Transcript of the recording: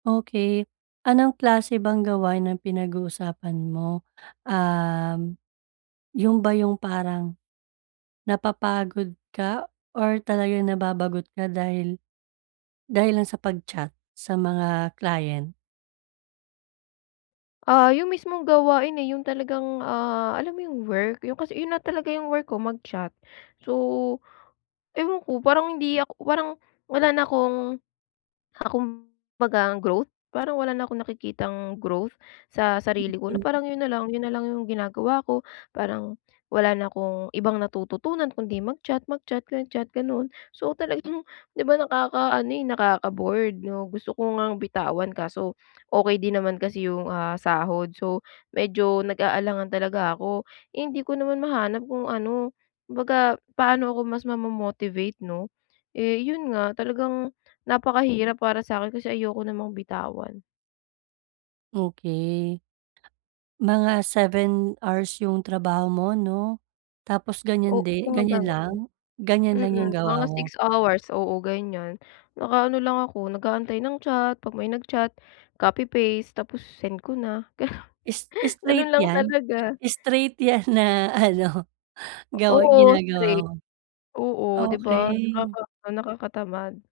Okey. Anong klase bang gawain ang pinag-uusapan mo? Uhm, ‘yon ba yung parang napapagod ka or talaga nababagot ka dahil, dahil lang sa pag-chat sa mga client? Ah, yung mismong gawain, eh, yung talagang, ah alam mo yung work? ‘Yon kasi ‘yon na talaga yung work ko, mag-chat. So, ewan ko parang hindi ak parang wala na akong ah, kumbaga growth parang wala na akong nakikitang growth sa sarili ko. Na Mhm. parang ‘yon nalang. ‘Yon nalang yung ginagawa ko, parang wala na akong ibang natututunan kung ‘di mag-chat, mag-chat, mag-chat, gano'n. So, talag ‘di ba nakakaano eh nakaka-bored 'no. Gusto ko ngang bitawan kaso okey din naman kasi yung, ah, sahod. So, medyo nag-aalangan talaga ako. Eh, hindi ko naman mahanap kung ano, kumbaga paano ako mas mamo-motivate 'no, eh yon nga talagang napakahirap para sakin kasi ayoko namang bitawan. Okey. Mga 7 hours yung trabaho mo 'no. Tapos ganiyan O di mga ganiyan lang? gano'n. Ganiyan lang yung Mm, mga gawa mo? 6 hours. Oo, ganyan. Naka-ano lang ako, nag-aantay ng chat ‘pag may nag-chat. Copy paste tapos send ko na gano Is gano'n straight lang yan? talaga. Straight ‘yan na ano gawa Oo, ginagawa straight. mo? Oo, ‘di ba? Okey. nakaka nakakatamad.